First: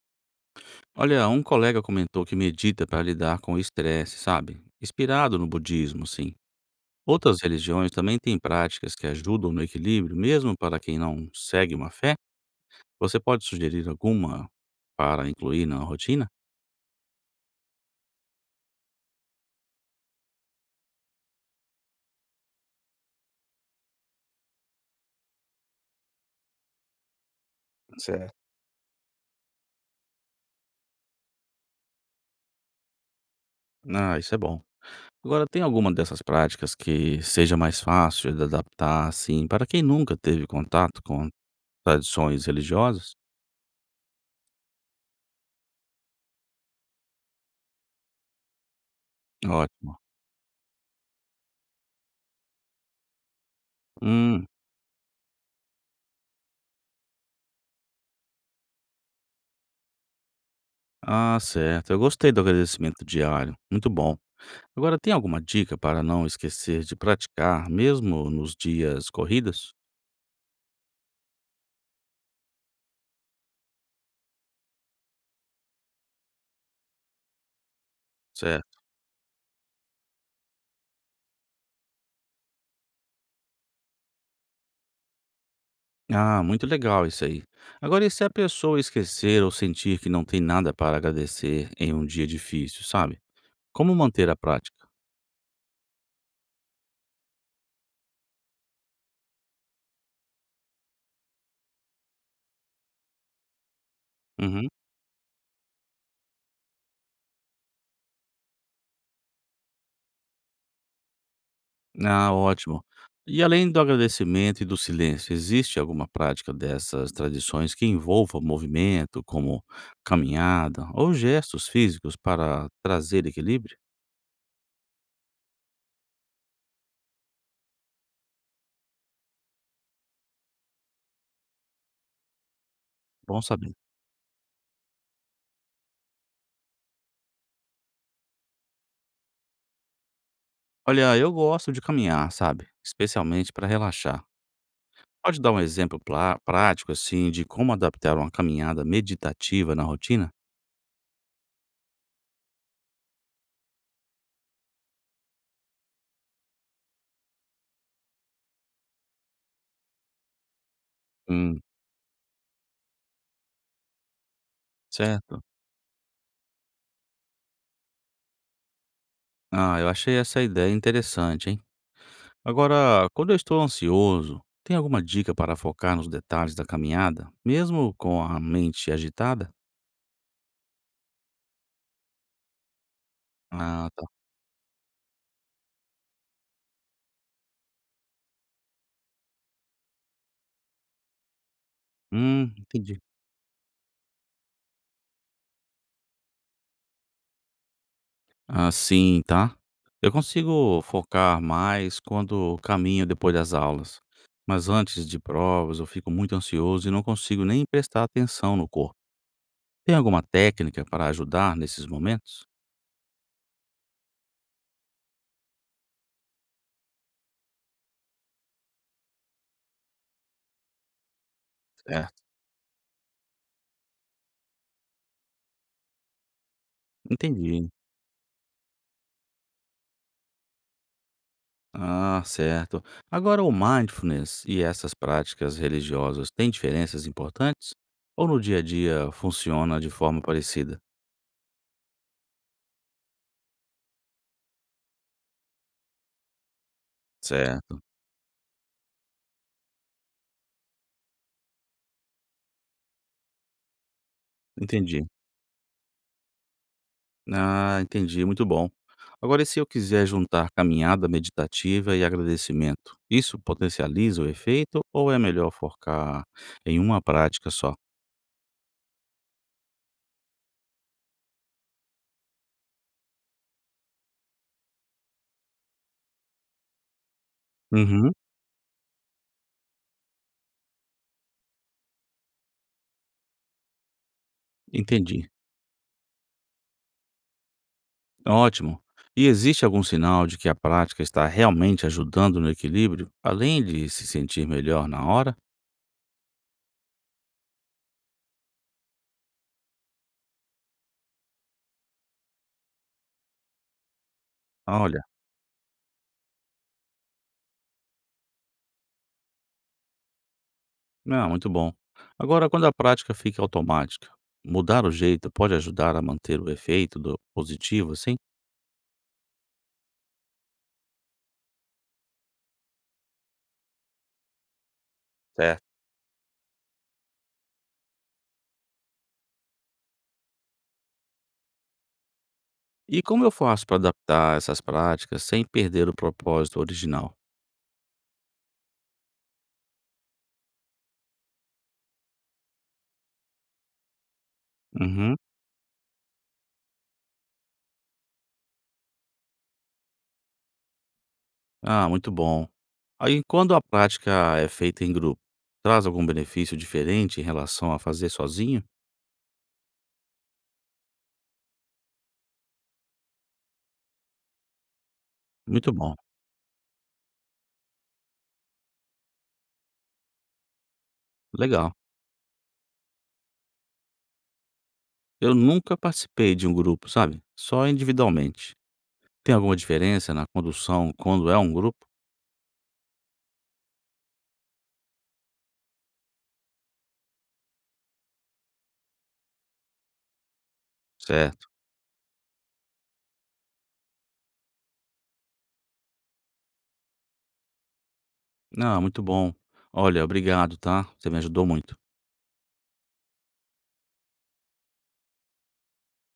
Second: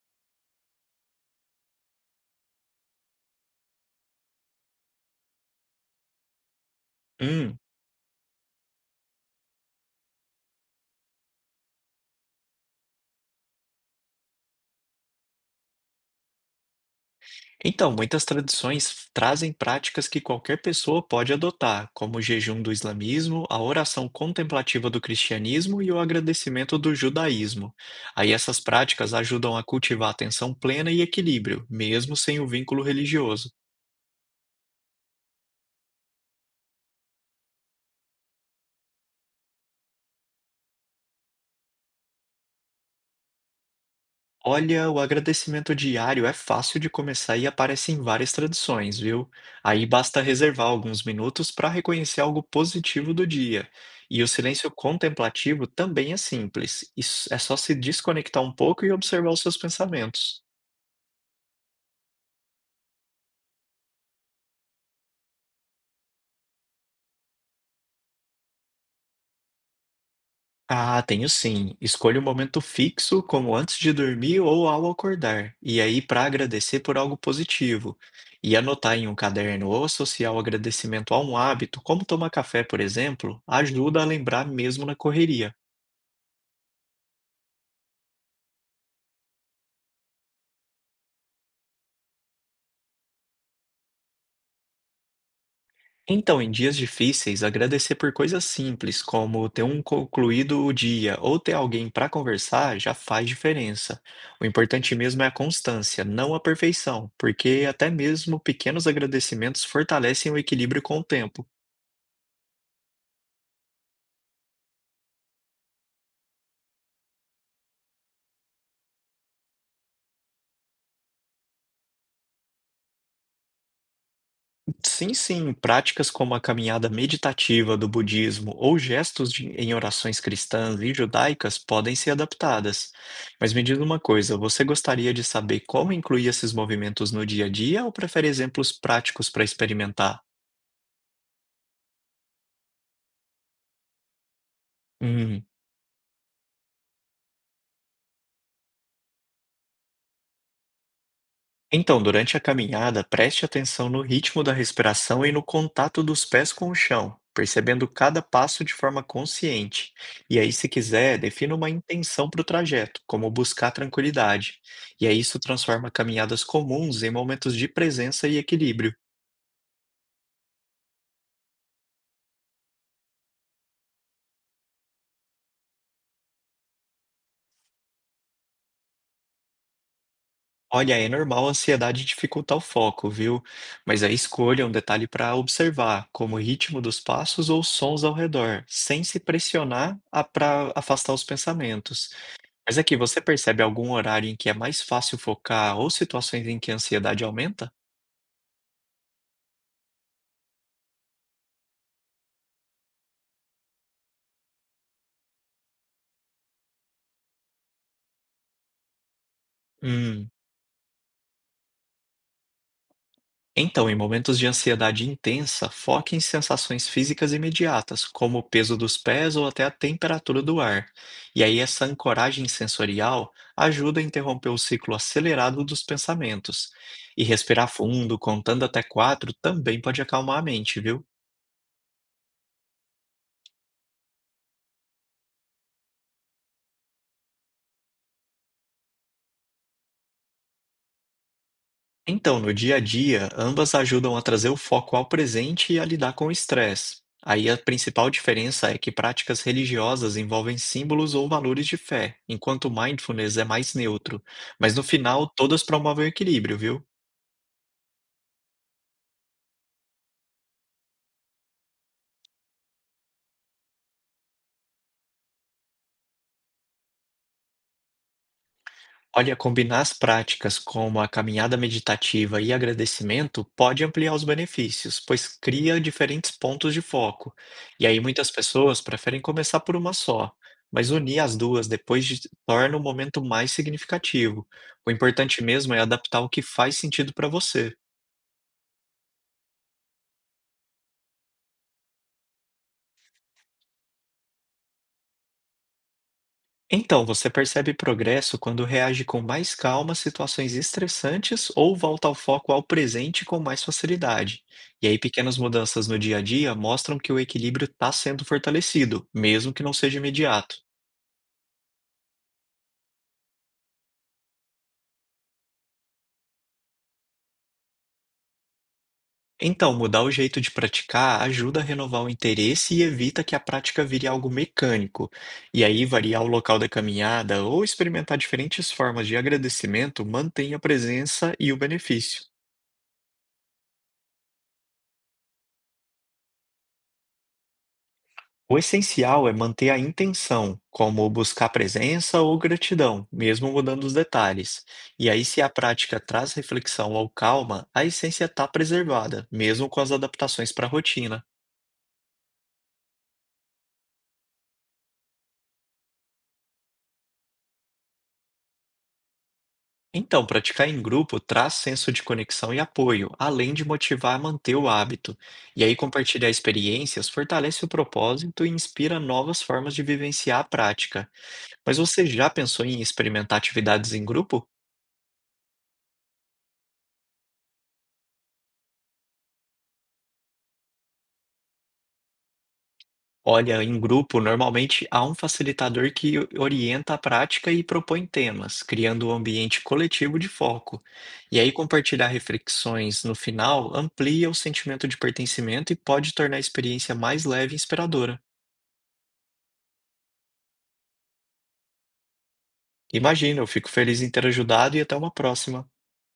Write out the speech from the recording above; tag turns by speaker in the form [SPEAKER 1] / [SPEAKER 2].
[SPEAKER 1] Olha, um colega comentou que medita para lidar com o estresse, sabe? Inspirado no budismo, sim. Outras
[SPEAKER 2] Hum.
[SPEAKER 1] religiões também têm práticas que ajudam no equilíbrio, mesmo para quem não segue uma fé. Você pode sugerir alguma para incluir na rotina?
[SPEAKER 2] Então, muitas tradições trazem práticas que qualquer pessoa pode adotar, como o jejum do islamismo, a oração contemplativa do cristianismo e o agradecimento do judaísmo. Aí
[SPEAKER 1] Certo.
[SPEAKER 2] essas práticas ajudam a cultivar atenção plena e equilíbrio, mesmo sem o vínculo religioso.
[SPEAKER 1] Ah, isso é bom. Agora, tem alguma dessas práticas que seja mais fácil de adaptar, assim, para quem nunca teve contato com tradições religiosas?
[SPEAKER 2] Olha, o agradecimento diário é fácil de começar e aparece em várias tradições, viu? Aí
[SPEAKER 1] Ótimo.
[SPEAKER 2] basta reservar alguns minutos para reconhecer algo positivo do dia. E o
[SPEAKER 1] Hum,
[SPEAKER 2] silêncio contemplativo também é simples. Isso é só se desconectar um pouco e observar os seus pensamentos.
[SPEAKER 1] ah, certo. Eu gostei do agradecimento diário. Muito bom. Agora, tem alguma dica para não esquecer de praticar, mesmo nos dias corridos?
[SPEAKER 2] Ah, tenho sim. Escolha um momento fixo, como antes de dormir ou ao acordar, e aí para agradecer por algo positivo. E
[SPEAKER 1] Certo.
[SPEAKER 2] anotar em um caderno ou associar o agradecimento a um hábito, como tomar café, por exemplo, ajuda a lembrar mesmo na correria.
[SPEAKER 1] Ah, muito legal isso aí. Agora, e se a pessoa esquecer ou sentir que não tem nada para agradecer em um dia difícil, sabe? Como manter a prática?
[SPEAKER 2] Então, em dias difíceis, agradecer por coisas simples, como ter um concluído o dia ou ter alguém para conversar, já faz diferença. O
[SPEAKER 1] Uhum.
[SPEAKER 2] importante mesmo é a constância, não a perfeição, porque até mesmo pequenos agradecimentos fortalecem o equilíbrio com o tempo.
[SPEAKER 1] Ah, ótimo. E além do agradecimento e do silêncio, existe alguma prática dessas tradições que envolva movimento, como caminhada ou gestos físicos para trazer equilíbrio?
[SPEAKER 2] Sim, sim, práticas como a caminhada meditativa do budismo ou em orações cristãs e judaicas podem ser adaptadas.
[SPEAKER 1] Bom
[SPEAKER 2] Mas me
[SPEAKER 1] saber.
[SPEAKER 2] diz uma coisa, você gostaria de saber como incluir esses movimentos no dia a dia ou prefere exemplos práticos para experimentar?
[SPEAKER 1] Olha, eu gosto de caminhar, sabe? Especialmente para relaxar. Pode
[SPEAKER 2] Hum.
[SPEAKER 1] dar um exemplo prático, assim, de como adaptar uma caminhada meditativa na rotina?
[SPEAKER 2] Então, durante a caminhada, preste atenção no ritmo da respiração e no contato dos pés com o chão, percebendo cada passo de forma consciente. E aí, se quiser, defina
[SPEAKER 1] Hum,
[SPEAKER 2] uma intenção para o trajeto, como buscar tranquilidade. E aí, isso
[SPEAKER 1] certo.
[SPEAKER 2] transforma caminhadas comuns em momentos de presença e equilíbrio.
[SPEAKER 1] Ah, eu achei essa ideia interessante, hein? Agora, quando eu estou ansioso, tem alguma dica para focar nos detalhes da caminhada, mesmo com a mente agitada?
[SPEAKER 2] Olha, é normal a ansiedade dificultar o foco, viu?
[SPEAKER 1] Ah,
[SPEAKER 2] Mas
[SPEAKER 1] tá.
[SPEAKER 2] aí escolha um detalhe para observar, como o ritmo dos passos ou sons ao redor, sem se pressionar para afastar os pensamentos. Mas aqui,
[SPEAKER 1] Entendi.
[SPEAKER 2] você percebe algum horário em que é mais fácil focar ou situações em que a ansiedade aumenta?
[SPEAKER 1] Ah, sim, tá? Eu consigo focar mais quando caminho depois das aulas, mas antes de provas eu fico muito ansioso e não consigo nem prestar atenção no corpo. Tem alguma
[SPEAKER 2] Hum.
[SPEAKER 1] técnica para ajudar nesses momentos?
[SPEAKER 2] Então, em momentos de ansiedade intensa, foque em sensações físicas imediatas, como o peso dos pés ou até a temperatura do ar. E aí, essa
[SPEAKER 1] Certo.
[SPEAKER 2] ancoragem sensorial ajuda a interromper o ciclo acelerado dos pensamentos. E respirar
[SPEAKER 1] Entendi.
[SPEAKER 2] fundo, contando até quatro, também pode acalmar a mente, viu?
[SPEAKER 1] Ah, certo. Agora, o mindfulness e essas práticas religiosas têm diferenças importantes? Ou no dia a dia funciona de forma parecida?
[SPEAKER 2] Então, no dia a dia, ambas ajudam a trazer o foco ao presente e a lidar com o estresse. Aí a
[SPEAKER 1] Certo.
[SPEAKER 2] principal diferença é que práticas religiosas envolvem símbolos ou valores de fé, enquanto mindfulness é mais neutro. Mas no
[SPEAKER 1] Entendi.
[SPEAKER 2] final, todas promovem o equilíbrio, viu?
[SPEAKER 1] Ah, entendi, muito bom. Agora, e se eu quiser juntar caminhada meditativa e agradecimento, isso potencializa o efeito ou é melhor focar em uma prática só?
[SPEAKER 2] Olha, combinar as práticas como a caminhada meditativa e agradecimento pode ampliar os benefícios, pois cria diferentes pontos de foco. E aí
[SPEAKER 1] Uhum,
[SPEAKER 2] muitas pessoas preferem começar por uma só, mas unir as duas torna o momento mais significativo. O
[SPEAKER 1] entendi.
[SPEAKER 2] importante mesmo é adaptar o que faz sentido para você.
[SPEAKER 1] Ótimo. E existe algum sinal de que a prática está realmente ajudando no equilíbrio, além de se sentir melhor na hora?
[SPEAKER 2] Então, você percebe progresso quando reage com mais calma a situações estressantes ou volta ao foco ao presente com mais facilidade. E aí,
[SPEAKER 1] Olha,
[SPEAKER 2] pequenas mudanças no dia a dia mostram que o equilíbrio está sendo fortalecido, mesmo que não seja imediato.
[SPEAKER 1] ah, muito bom. Agora, quando a prática fica automática, mudar o jeito pode ajudar a manter o efeito do positivo, assim?
[SPEAKER 2] Então, mudar o jeito de praticar ajuda a renovar o interesse e evita que a prática vire algo mecânico. E
[SPEAKER 1] Certo.
[SPEAKER 2] aí, variar o local da caminhada ou experimentar diferentes formas de agradecimento mantém a presença e o benefício.
[SPEAKER 1] E como eu faço para adaptar essas práticas sem perder o propósito original?
[SPEAKER 2] O essencial é manter a intenção, como buscar presença ou gratidão, mesmo mudando os detalhes. E
[SPEAKER 1] Uhum.
[SPEAKER 2] aí, se a prática traz reflexão ou calma, a essência está preservada, mesmo com as adaptações para a rotina.
[SPEAKER 1] Ah, muito bom. Aí, quando a prática é feita em grupo, traz algum benefício diferente em relação a fazer sozinho?
[SPEAKER 2] Então, praticar em grupo traz senso de conexão e apoio, além de motivar a manter o hábito. E
[SPEAKER 1] Muito
[SPEAKER 2] aí,
[SPEAKER 1] bom,
[SPEAKER 2] compartilhar experiências fortalece o propósito e inspira novas formas de vivenciar a prática.
[SPEAKER 1] legal.
[SPEAKER 2] Mas você já pensou em experimentar atividades em grupo?
[SPEAKER 1] Eu nunca participei de um grupo, sabe? Só individualmente. Tem alguma diferença na condução quando é um grupo?
[SPEAKER 2] Olha, em grupo, normalmente há um facilitador orienta a prática e propõe temas, criando um ambiente coletivo de foco. E
[SPEAKER 1] Certo.
[SPEAKER 2] aí, compartilhar reflexões no final amplia o sentimento de pertencimento e pode tornar a experiência mais leve e inspiradora.
[SPEAKER 1] Ah, muito bom. Olha, obrigado, tá? Você me ajudou muito.
[SPEAKER 2] Imagina, eu fico feliz em ter ajudado e até uma próxima.